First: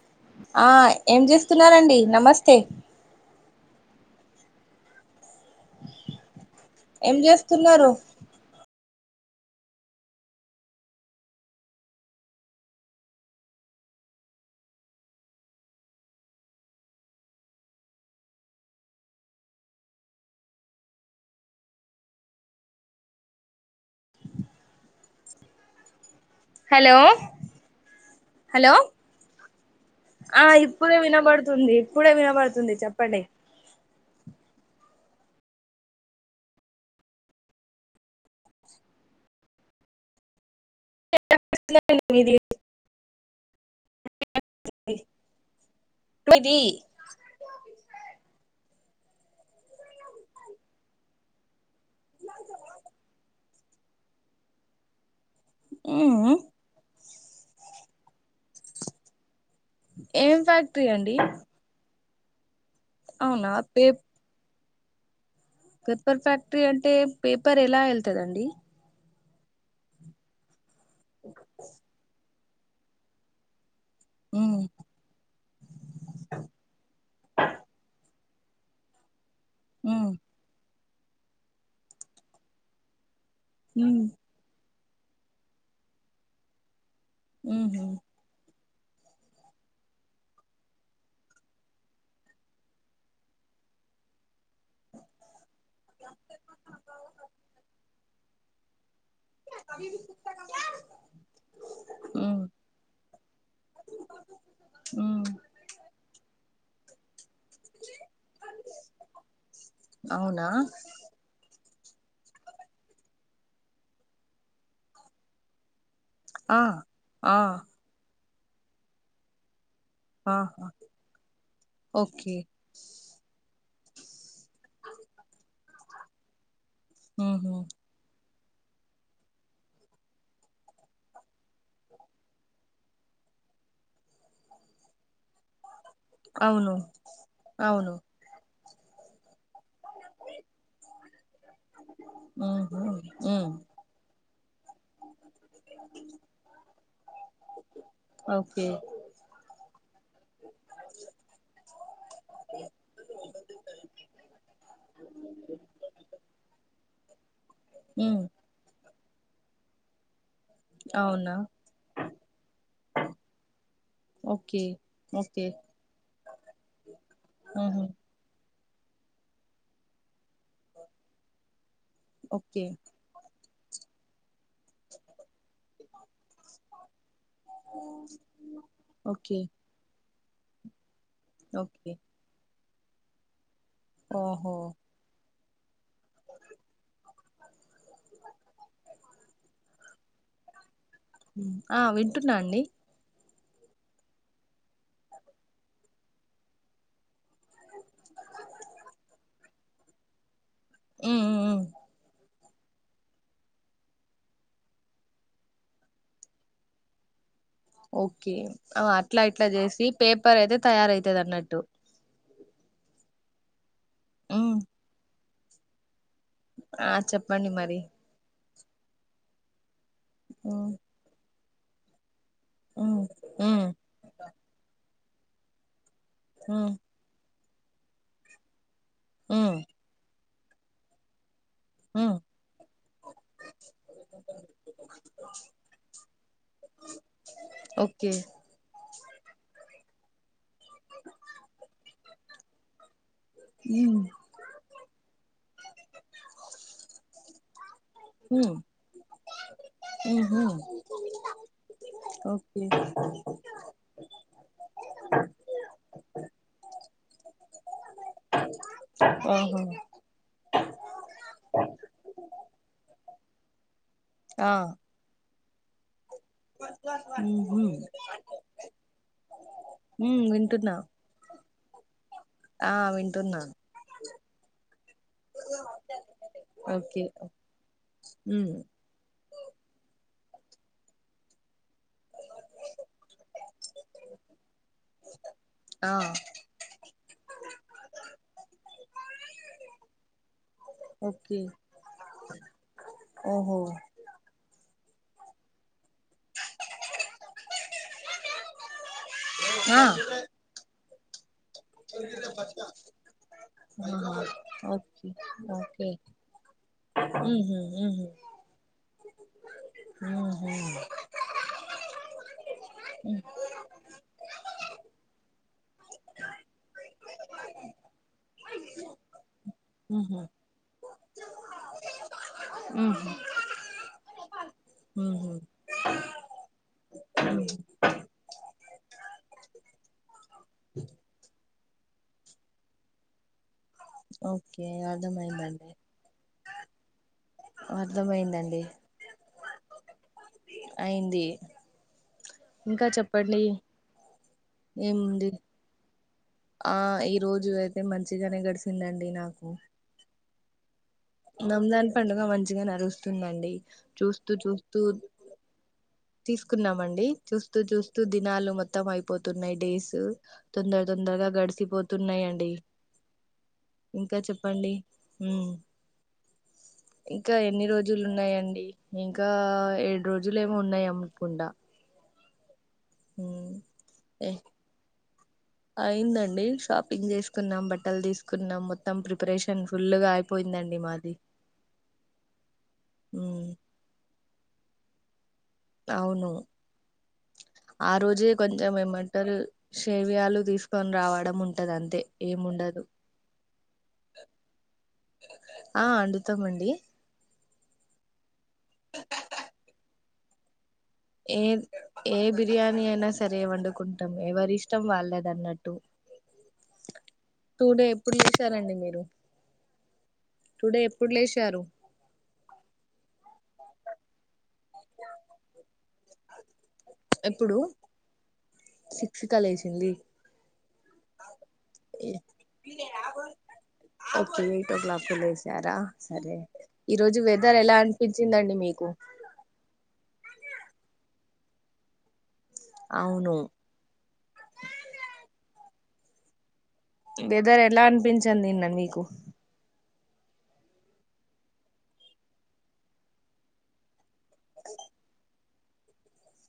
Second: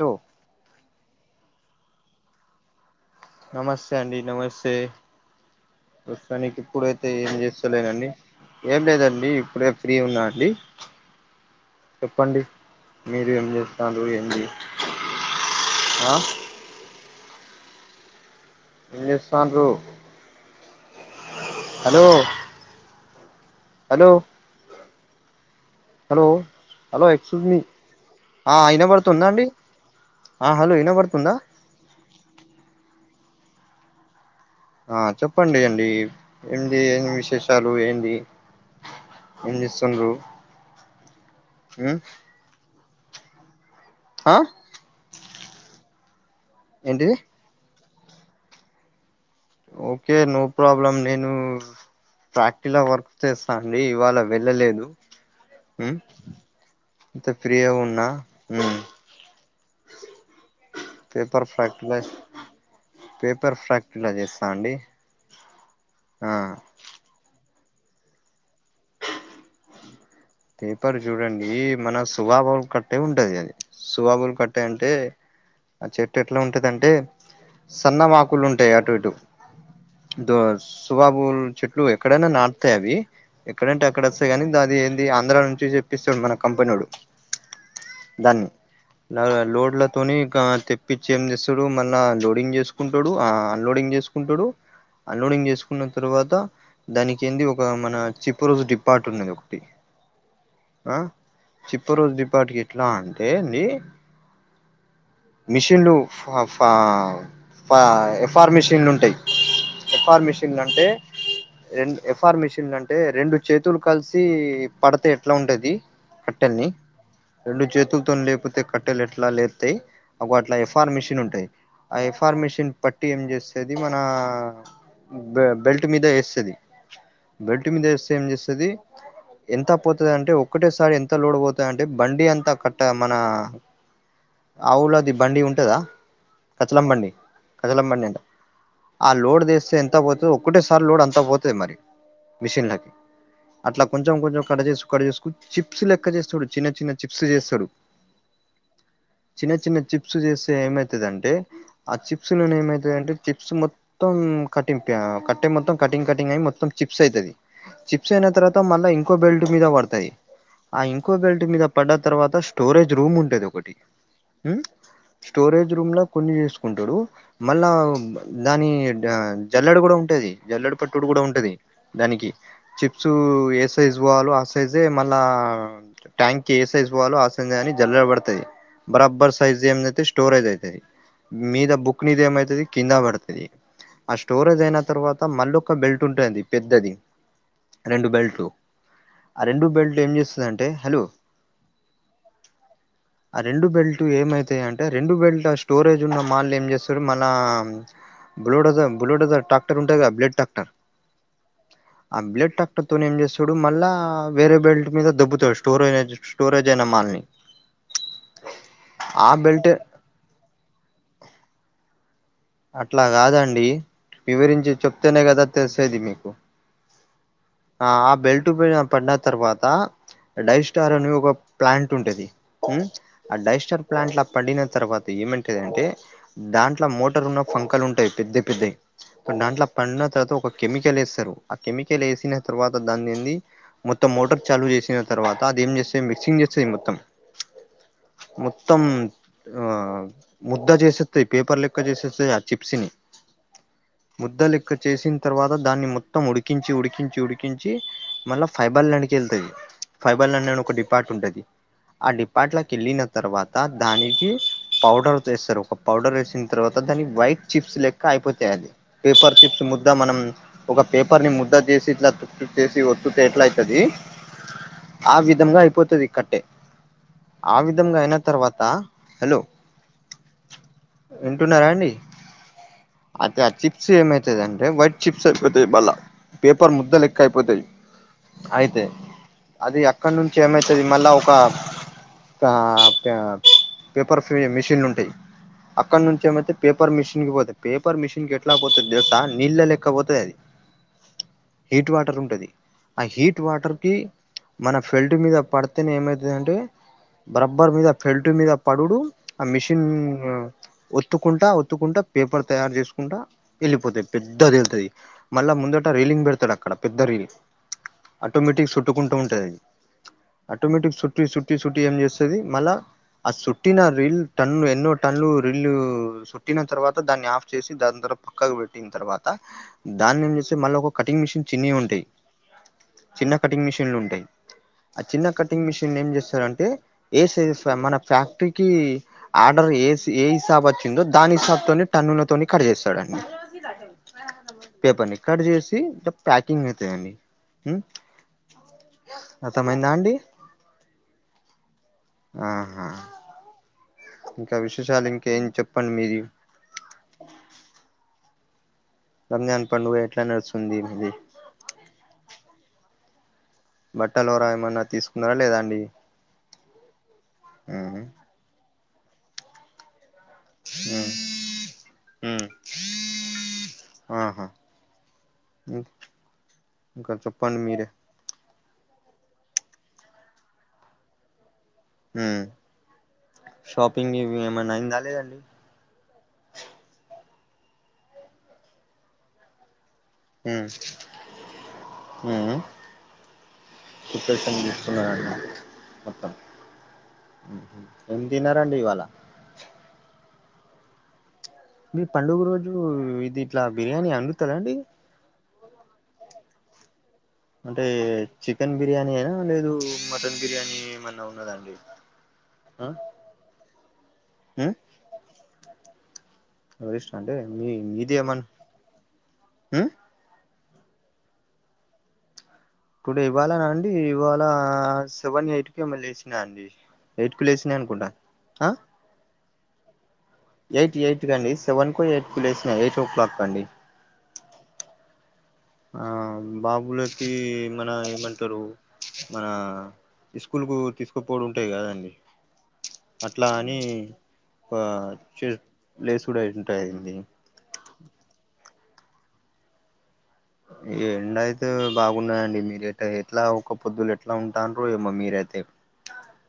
Hello ఆ ఎమ్ చేస్త స్తున్నరండి నమస్తే నమస్తే అండీ నమస్తే కానీ ఇప్పుడైతే ఏం చేస్తలేనండి ఏం లేదండి డి ఇప్పుడే ఫ్రీ ఉన్నా అండీ చెప్పండి మీరు ఏం చేస్తాతండ్రు ఎంధీ ఆ ఎమ్ చెస్తాన్రు hello hello hello hello excuse me ఆ హలో ఇనబడుతుందా అండి ఆ హలో ఇప్పుడే ఇనబడుతుందా వినబడుతుంది ఇప్పుడే వినబడుతుంది చెప్ప పండి ఆ చెప్పండి అండి ఏది ఏమి విశేషాలు ఏంది ఏం చెస్థండ్రు [unintelligible] వినిపిస్తాత లేదండి మీది ఆ అది ఏంటిది ఓకే నో ప్రాబ్లం నేను ఫ్యాక్టరీలో వర్క్ చేస్తాను అండి ఇవాళ వెళ్ళలేదు ఉమ్ అంత ఫ్రీగా ఉన్నా ఉమ్మ్ ఏం ఫ్యాక్టరీ అండీ ఫ్యాక్టలా పేపర్ ఫ్యాక్ట్రీ ల చేస్తా అండి పేపర్ ఆ ఫ్యాక్టరీ అంటే పె పెపర్ ఎలా వెల్తదండి పేపర్ చూడండీ మన సువాబుల్ కట్టే ఉంటుంది అది సువాబులు ఉమ్ కట్టె అంటే ఆ చెట్టు ఎట్లా ఉంటధాంటే సన్న మాకు క్కులు ఉంటయి అటు ఇటు ఉమ్ ధో అస్ సువాాబు చెట్లు ఎక్కడైనా నాటుతాయి అవి ఎక్కడంటే ఉమ్ అక్కడ వస్తాయి కానీ అది ది ఆంధ్రా నుంచి చెప్పిస్తాడు మన కంపినోడు ఉ లోడ్ల తోని హ తెప్పిచ్చి ఏం చేస్తాడు మళ్ళ లోడింగ్ చేసుకుంటాడు అన్లోడింగ్ చేసుకుంటాడు అన్లోడింగ్ చేసుకు న్న తర్వాత దానికి ఏంది ఒక మన చీప్ చిప్రూల్ డిపార్ట్ ఉందొకటి ఆ చిప్పారుల్ ఉమ్ డిపార్ట్ ఎట్లా అంటే అండి ఉమ్ మిషన్లు పాా ఎఫ్ఆర్ మెషిన్లు ఉంటాయి ఎఫ్ఆర్ అవునా మెషన్లు అంటే రెం ఎఫ్ఆర్ మిషిన్లు అంటే రెండు చేతులు కలిసి పడతే ఎట్లా ఉంటది ఆ కట్టని ఆ రెండు చేతులతో లే లేపోతే కట్టెలు ఎట్లా లే తాయి అగ్గో అట్లా ఆహా ఎఫ్ఆర్ మెషిన్ ఉంటాయి ఆ ఓకే ఎఫ్ఆర్ మెషన్ పట్టి ఏం చేస్త ది మన బె బెల్ట్ మీద వేస్తుది ఉహు బెల్టు మీద వేస్తే సది ఎంత పోతుంది అంటే ఒక్కటేసారి ఎంత లోడ్ పోతుందంటే బండి అంతా కట్ట మన ఆవులది బండి ఉంటందా అవును కచ్చలంబండి అవును కచ్చలంబండి అంట ఆ లోడ్ తీస్తే ఎంత పోతు ఒక్కటే సారి లోడ్ అంత పోతు తది మరి మిషన్ ల ఉహు కి ఉమ్ అట్లా కొం కొంచం క చేసు క చేసుకు చిప్స్ లెక్క చేస్తాడు చిన్న చిన్న చిప్స్ చేస్తాడు ఓకే చిన్న చిన్న చిప్స్ చేస్తే ఏమైతదంటే ఆ చిప్స్ లో ఏమైతాంటే చిప్స్ మొత్తం కటి కట్టే మొత్తం కటింగ్ కటింగ్ అయి మొత్తం చిప్స్ అవుతంది చిప్స్ ఉమ్ అయిన తర్వాత మళ్ళా కో బెల్ట్ మీద వడతాయి ఆ ఇంకో అవునా బెల్ట్ మీద పడ్డ తర్వాత స్టోరేజ్ రూమ్ ఉంటది ఒకటి ఓకే ఓకే స్టోరేజ్ రూమ్ లో కొన్ని చేసుకుంటాడు మళ్ళా ఉహు దాని డ జల్లడ కూడా ఉంటది జల్లడ పట్టుడు కూడా ఉంటది దానికి ఓకే చిప్స్ ఏ సైజ్ వాలో ఆ సైజ్ ఏ మళ్ళ ట్యాంక్ ఏ సైజ్ వాలొ ఆ సంధని జల్రబడుతంది బరాబర్ ఓకే సైజ్ ఎం జెతాయ్ స్టోరేజ్ అయితయి మీద ఓకే బుక్ నీది ఏమైతది కింద పడుతది ఆ ఓహో స్టోరేజ్ అయిన తర్వాత మళ్ళో ఒక బెల్ట్ ఉంటంది పెద్దది రెండు బెల్ట్ లు ఆ రెండు బెల్ట్ ఏం చేస్తది అంటే హలో ఊ ఆ వింటున్నా అండి ఆ రెండు బెల్ట్ ఏమైతాయి అంటే రెండు బెల్ట్ స్టోరేజ్ ఉన్న మాళ్లు ఏం చేస్తారు మన బులోడజర్ బులోడజర్ టాక్టర్ ఉంటుంది కదా బ్లడ్ టాక్టర్ ఊ ఊ ఊ బ్లడ్ టాక్టర్ తోని ఏం జెసర్ చూడు మళ్ళా వేరే బెల్ట్ మీద దొబ్బుతడు స్టోరే స్టోరేజ్ అయిన మల్ని ఓకే అట్లా ఇట్లా బెల్ట్ చేసి పేపర్ అయితే తయారయితది అన్నట్టు అట్లా కాదండి ఉమ్ వివరించి చెప్తేనే కదా తెలుసదీ మీక్ ఆ చెప్పండి మరి ట్టుబిన పడిన తర్వాత అడై ఉమ్ స్టార్ అని ఒక ప్లాంట్ ఉంటది ఉ ఉమ్ ఆ ఉమ్ డైస్టర్ ప్లాంట్ లా పడిన తర్వాత ఏమంటదంటే ఉమ్ దాంట్ల మోట్ ఉన్న పంకాలు ఉంటాయి పెద్ద పెద్ద ఉమ్ దాంట్లా పన త కెమికల్ వేస్తారు ఆ కెమికల్ ఉమ్ వేసిన తర్వాత దాన్ని ఏంది మొత్తం మోటార్ చాలు చేసిన తర్వాత అది ఏం చేస్తంది మిక్సింగ్ చేస్తుంది మొత్తం ఓకే మొత్తం ఆ ముద్ద చేసస్తాయి పేపర్ల ఎక్క చేసేస్తే ఆ చిప్స్ని ఉమ్ ముద్దలెక్క చేసిన తర్వాత దాన్ని మొ మొత్తం ఉడికించి ఉడికించి ఉడికించి మళ్ళీ ఉమ్ ఫైబర్లనికి వెళ్తుంది ఉహు ఫైబర్లన్ని ఒక డిపాట్ ఉంటది ఆ డిపాట్ ఓకే కి వెళ్ళిన తర్వాత దానికి పౌడర్ వేస్తారు ఒక పౌడర్ వ తర్వాత దాని వైట్ చిప్స్ లెక్క అయిపోతంది యాలి పేపర్ ఆహా చిప్స్ ముద్ద మనం ఒక పేపర్ ని ముద్ద చేసి ఇట్లా చేసి ఒత్తుతే ఎట్ల అవుతుది ఆ విధంగా అయిపోతుది అయిన తర్వాత హలో ఉమ్ వింటన్నా వింటున్నారా అండి వింటున్నా అయితే ఆ చిప్స్ ఏమైతుదింటే వైట్ చిప్స్ అయిపోతాయి వాళ్ళ పేపర్ ముద్ద ఓకే లెక్క అయిపోతాయి ఉమ్ అయితే అది అ అక్కడ నుంచి ఏమైతుది మళ్ళా ఒక పేపర్ ఫీ మిషిన్లు ఉంటాయి ఆ అక్కడ నుంచి ఏమైతే పేపర్ మిషన్ కి పోత పేపర్ మిషన్ కి ఎట్లా పోతుంది నీళ్ళ లెక్కపోతుంది అది ఓకే హీట్ వాటర్ ఉంటది ఆ హీట్ ఓహో వాటర్ కి మ ఫీల్డ్ మీద పడు అనే ఏమైతుందంటే రబ్బర్ మీద ఫెల్ట్ మీద పడుడు ఆ మిషన్ ఒతు కుంటా ఒత్తుకుంట పేపర్ తయారు చేసుకుంటా వెళ్ళిపోతాంది ఆహా పెద్దది వెళ్తుంది ఓకే మళ్ళ ముందట ఓకే రీలింగ్ పెడతాడు అక్కడ పెద్ద రీల్ ఉహు ఉహు ఆటోమేటిక్ చుట్టుకుంటూ ఉంటది అది ఉహు ఆటోమేటిక్ చుట్టి చట్టి చట్టి ఏం చేస్తుంది మళ్ళా ఉ ఆ చుట్టిన రీల్ టన్న ఎన్నో టన్లు రీల్ చుట్టిన తర్వాత దాన్ని ఆఫ్ చేసి దాని త పక్కకు పెట్టిన తర్వాత ఉహు దాన్ని ఏం చేస్తే మళ్ళ ఒక కటింగ్ మిషన్ చిన్నవి ఉంటాయి ఉహు చిన్న కటింగ్ మిషన్లు ఉంటాయి ఆ చిన్న ఉహు కటింగ్ మిషన్ ఏం చేస్తారుంటే ఏ సైజ మన ఫ్యాక్టరీ కి ఆర్డర్ ఏ ఏ [inaudible] తని టన్నులతోనీ కట్ చేస్తారండి ఓకే పేపర్ని కట్ అర్థమైందండి చేసి ప్యాకింగ్ అవుతాయండి అర్థమైందండి అర్థమైందా అండి అయింది ఆహా ఇంకా చెప్పండి ఇంకా విశేషాలు ఏముంది ఇంకేం చెప్పండి ఆ ఈ రోజు అయితే మంచిగానే గడిస్త వచ్చిందండి నాకు రంజాన్ పండుగ ఎట్లా నడుస్తుంది మీది రమజాన్ పండుగ మంచిగా న తుందండి బట్టలర ఏమన్నా తీసుకున్నారా లేదాండి తీసుకున్నామండి చూస్తూ చూస్తూ దినాలు మ మత్తం అయిపోతున్నాయి డేస్ తొందర మ్మ్ తొందరగా మ్మ్ గడిసిపోతున్నాయండి ఇంకా ఆహా చెప్పండి ఇంకా చెప్పండి ఎన్ని మీరే రోజులు ఉన్నాయండి ఇంకా ఇంకా ఏడు రోజులు ఏమో ఉన్నాయ నకుండ హ అయిందా లేదండి అయిందండి షాపింగ్ చేసుకు తీకున్నాం బట్టలు తీసుకున్నాం మొత్తం ప్రిపరేషన్ ఫుల్లుగా మ్మ్ అయిపోయిందండి మాది ఇకషం విసుస్తున్నారు అ అవును ఆ ఏం రోజే కొంచెం తిన్నారండి ఇవాళ ఏమంటర్ సేవయాలు తీ తీసుకొని రావడం ఉంట మీ పండుగ రోజు ఇది ఇట్లా బిర్యానీ వండుతారా అండి ఆ అండుతామండి అంటే చికెన్ బిర్యానీ అనా లేదు మటన్ దమ్ముబిర్యానీ ఏ ఏ బిర్యానీ అయినా సరే వండుకుంటాం ఎవరి ఇష్టం వాళ్ళద అన్నట్టు ఎరి ఇష్ట అంటే మీ టుడే మీది ఎప్పుడు ఏమన్ లేసారండి మీరు ఉమ్ టుడే ఎప్పుడు లేచారు టుడే ఇవాళనాండి ఇవాళ సెవెన్ ఎయిట్ కి ఏమో లేసిన అండి ఎయిట్ కు ఎప్పుడు లేసినాయి అనుకుంటా అ సిక్స్ కా లేసింది ఎయిట్ ఎయిట్ క అండి సెవెన్ కు ఎయిట్ కు లే వసినాయి ఎయిట్ ఓ క్లాక్ అండి ఓకే ఎయిట్ ఓ క్లాక్ కు లేసారా ఆ సరే ఈ రోజు బాబులకి వెదర్ ఎలా మన అనిపించిందండి ఏమంటారు మీకు మన ఇస్కూల్ కు తీసుక ఈప్పుడు ఉంటాయి కదండి అవును అట్లా అని క చే లేసుడ్ అయింది వెదర్ ఎలా అనిపించంంది నిన్న నీకు ప్పు ఈ ఎండ అయితే బాగున్నాయండి మీరు ఇట్టా ఎట్లా ఒక పొద్దులు ఎట్లా ఉంటండ్రో ఏమో మీరైతే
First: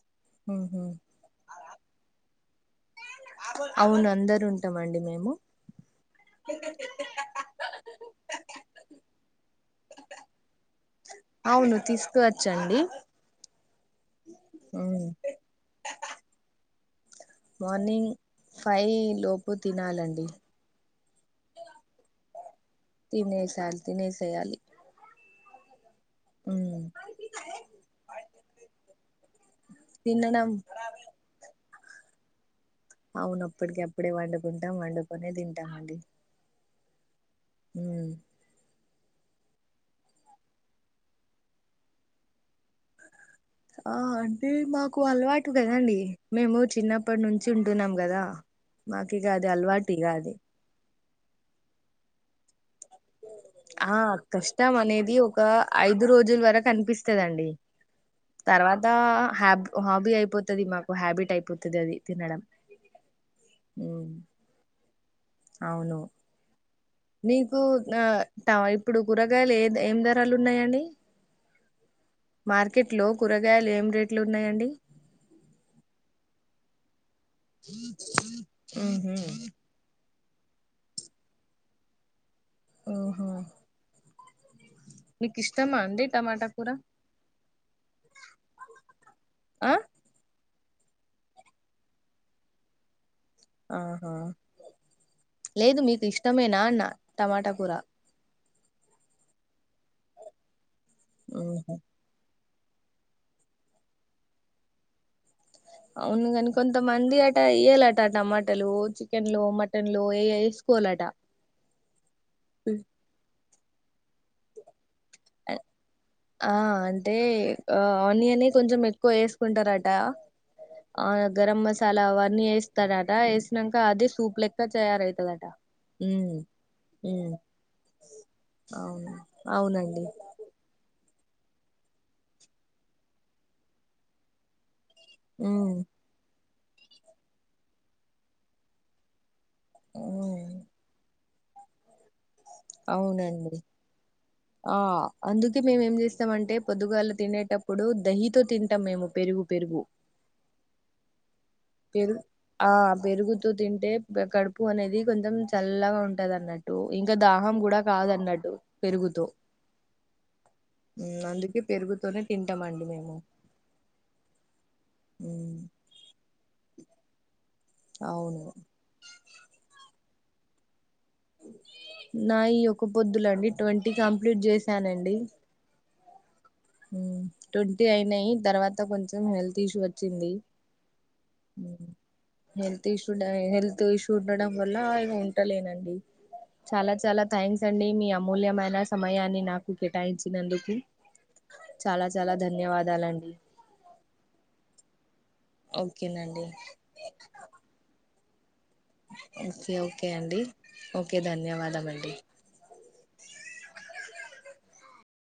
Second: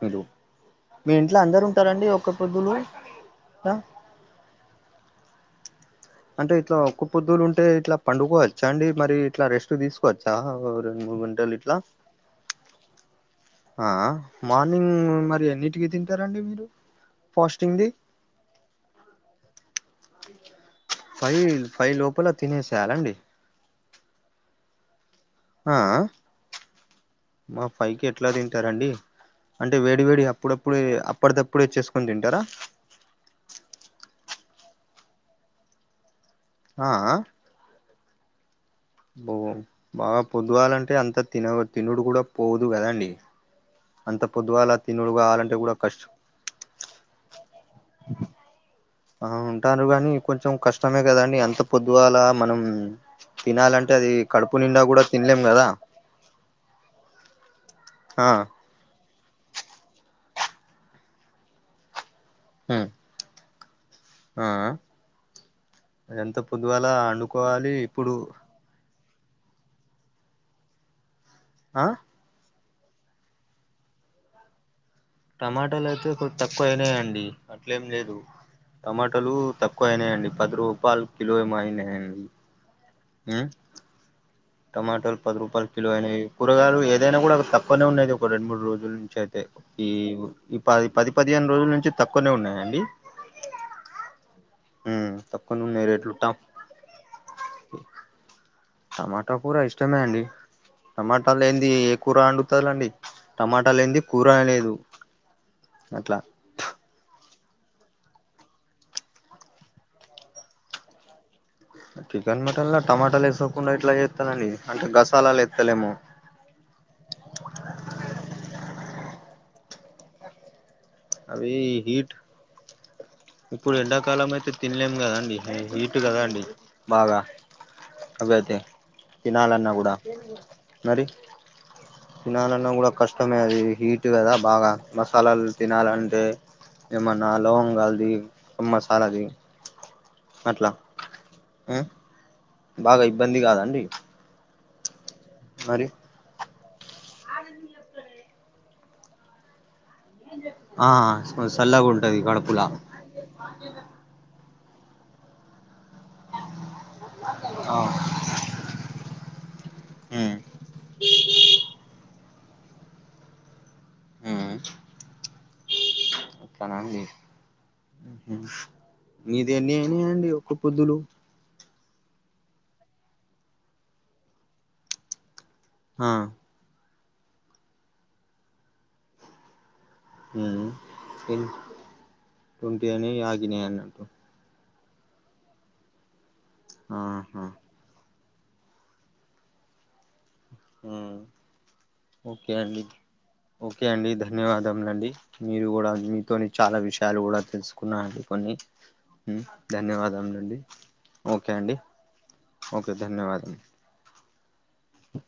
మీరు మ్హూ. మీ ఇంట్లో అందరూ ఇస్తారండి ఒక్క పొద్దులు అవును అందరు ఉంటామండి మేము అంటే ఇట్లా ఒక్క పొద్దులు ఉంటే ఇట్లా పండుకోవచ్చ అండి మరి ఇట్లా రెస్ రెస్ట్ తీసుకొచ్చా రెండు మూడు గంటలు ఇట్లా అవును తీసుకువచ్చండి ఆ ఆ మార్నింగ్ ఉమ్, మరి ఎన్నిటికి తింటారండి మీరు ఫాస్టింగ్ ది మార్నింగ్ ఫైవ్ లోపు తినాలండి ఫై ఫై లోపల తినేసి తినేసా తినేసేయాలి ఆ హుమ్ మా ఫైవ్ కి ఎట్లా తింటారండి అంటే వేడి వేడి తినడం అప్పుడప్పుడే అప్పటి దప్పుడే చేసు వండుకొని తింటారా అవునప్పటికప్పుడే వండుకుంటాం వండుకొనే తింటామండి ఆ అ హుమ్ ఓ బాగా పొద్దుగాల అంటే అంత తిన తినుడు కూడా పోదు కదండి ఆ అంత అంటే పొద్దుగాల మాకు తినుడు అలవాటు కావాలంటే కూడా కదండి కష్టం మేము చిన్నప్పటి నుంచి ఉంటున్నాం కదా మాకు ఇక ఆ అది ఉంటారు అలవాటు ఇక కానీ అది కొంచెం కష్టం కష్టమే కదండి అంత పొద్దుగాలా మనం తినాలంటే ఆ అది కడుపు కష్టం నిండా కూడా అనేది ఒక తినలేం కదా ఐదు రోజుల వరకు అనిపిస్తదండి ఆ తర్వాతా హాబ్ హాబీ అయిపోతది మాకు హ్యాబిట్ అయిపోతది అది తినడం హుమ్ ఉ ఆ అ ఎంత పొద్దుగాల నీకు అండుకోవాలి ఆ ఇప్పుడు ట ఇప్పుడు కూరగాయలు ఏ ఏం ధరలు ఉన్నాయండి ఆ మార్కెట్లో కూరగాయలు ఏం రేట్లు ఉన్నాయండి టమాటాలు అయితే కొద్ తక్కువ అయినాయండి అట్లేం లేదు ఉహు టమాటాలు తక్కువ అయినాయండి పది రూపాల్ కిలో ఏమో అయినాయండి ఓహో మ్మ్ టమాటాలు మీకు పది రూపాయల ఇష్టమా కిలో అండి అయినావి టమాటా కూర కూరగాయలు ఏదైనా కూడా తక్కువనే ఉన్నాది ఒక రెండు మూడు రోజుల నుంచి అయితే ఆ ఈ ఈ పది పది పదిహేను రోజుల నుంచి తక్కువనే ఉన్నాయండి ఆహా తక్కువనే లేదు ఉన్నాయి మీకు రేట్లు ట ఇష్టమేనా అన్న టమాటా కూర టమా ట కూర ఇష్టమే అండి టమాటాలేంది ఉహు ఏ కూర అండి తలండి టమాటా లేంది కూర లేదు అట్లా అవును కాని కొంతమంది అ ట ఎయ్యలట టమాటాలు చికెన్లో మటన్లో ఏ ఏసుకోలట చికెన్ మటన్లా టమాటాలు ఏసోస్ కుండా ఎట్లా చేత్తారండి అంటే గస్ ఆ అంటే ఆనియనే కొంచెం మెత్ క్కువ ఏసుకుంటరట ఆ అవి గరం మసాలా హీట్ అవన్నీ ఏస్తాడట ఏసినంక ఇప్పుడు అదే ఎండాకాలం సూప్ అయితే లెక్క తినలేము కదండి తయారవుతుందట హీట్ కదా మ్మ్ అండి బాగా మ్మ్ అవి అయితే అ తినాలన్నా కూడా అవునండి మరి తినాలన్నా కూడా కష్టమే అది హీట్ కదా బాగా మసాలాల్ ఉమ్ తినాలంటే ఏమన్నా లవంగాల్ది ఆ మసాలాది ఉమ్ అట్ల ఆ బాగా ఇబ్బంది అవునండి కాదండి ఆ అందుకే మేము మరి ఏం చేస్తమంటే పొదుగాల్లే తినేటప్పుడు దహితో తింటాం మేము పెరుగు పెరుగు ఆ చల్లగా ఉంటది పెరుగు కడుపులా ఆ పెరుగుతో తింటే బె కడు పు అనేది కొంచెం చల్లగా ఉంటదన్న ట్టు ఇంకా దాహం ఆ కూడా కాదన్నట్టు పెరుగుతో ఉమ్ అందుకే మ్మ్ పెరుగుతోనే తింటామండి మేము మ్మ్ మ్మ్ కనాంది మీది ఎన్ని ఉన్నయ అండి ఒక పొద్దులు నా ఈ ఒక పొద్దులండి ట్వంటీ కంప్లీట్ చేసానండి ఆ ట్వంటీ అయినయి తర్వాత కొంచెం హెల్త్ ఇష్యూ వ చ్చింది ఉమ్ ట్వంటీ హెల్త్ ఇష్యూ అయినాయి డై ఆగినాయి హెల్త్ అన్నట్టు ఇష్యూ ఉండడం ఇవల్ల ఇవి ఉంటలేనండి చాలా చాలా ఆహా థ్యాంక్స్ అండి మీ అమ్మ అమూల్యమైన సమయాన్ని నాకు కేటాయించి నందుకు ఉమ్ ఓకే అండి ఓకే అండి ధన్యవాదములు అండి మీరు కూడా ఓకేనండి మీతోని చాలా విషయాలు కూడా తెలుసుకున్నండి కొన్ని హు ఓకే ఓకే అండి ధన్యవాదములండి ఓకే అండి ఓకే ధన్యవాదము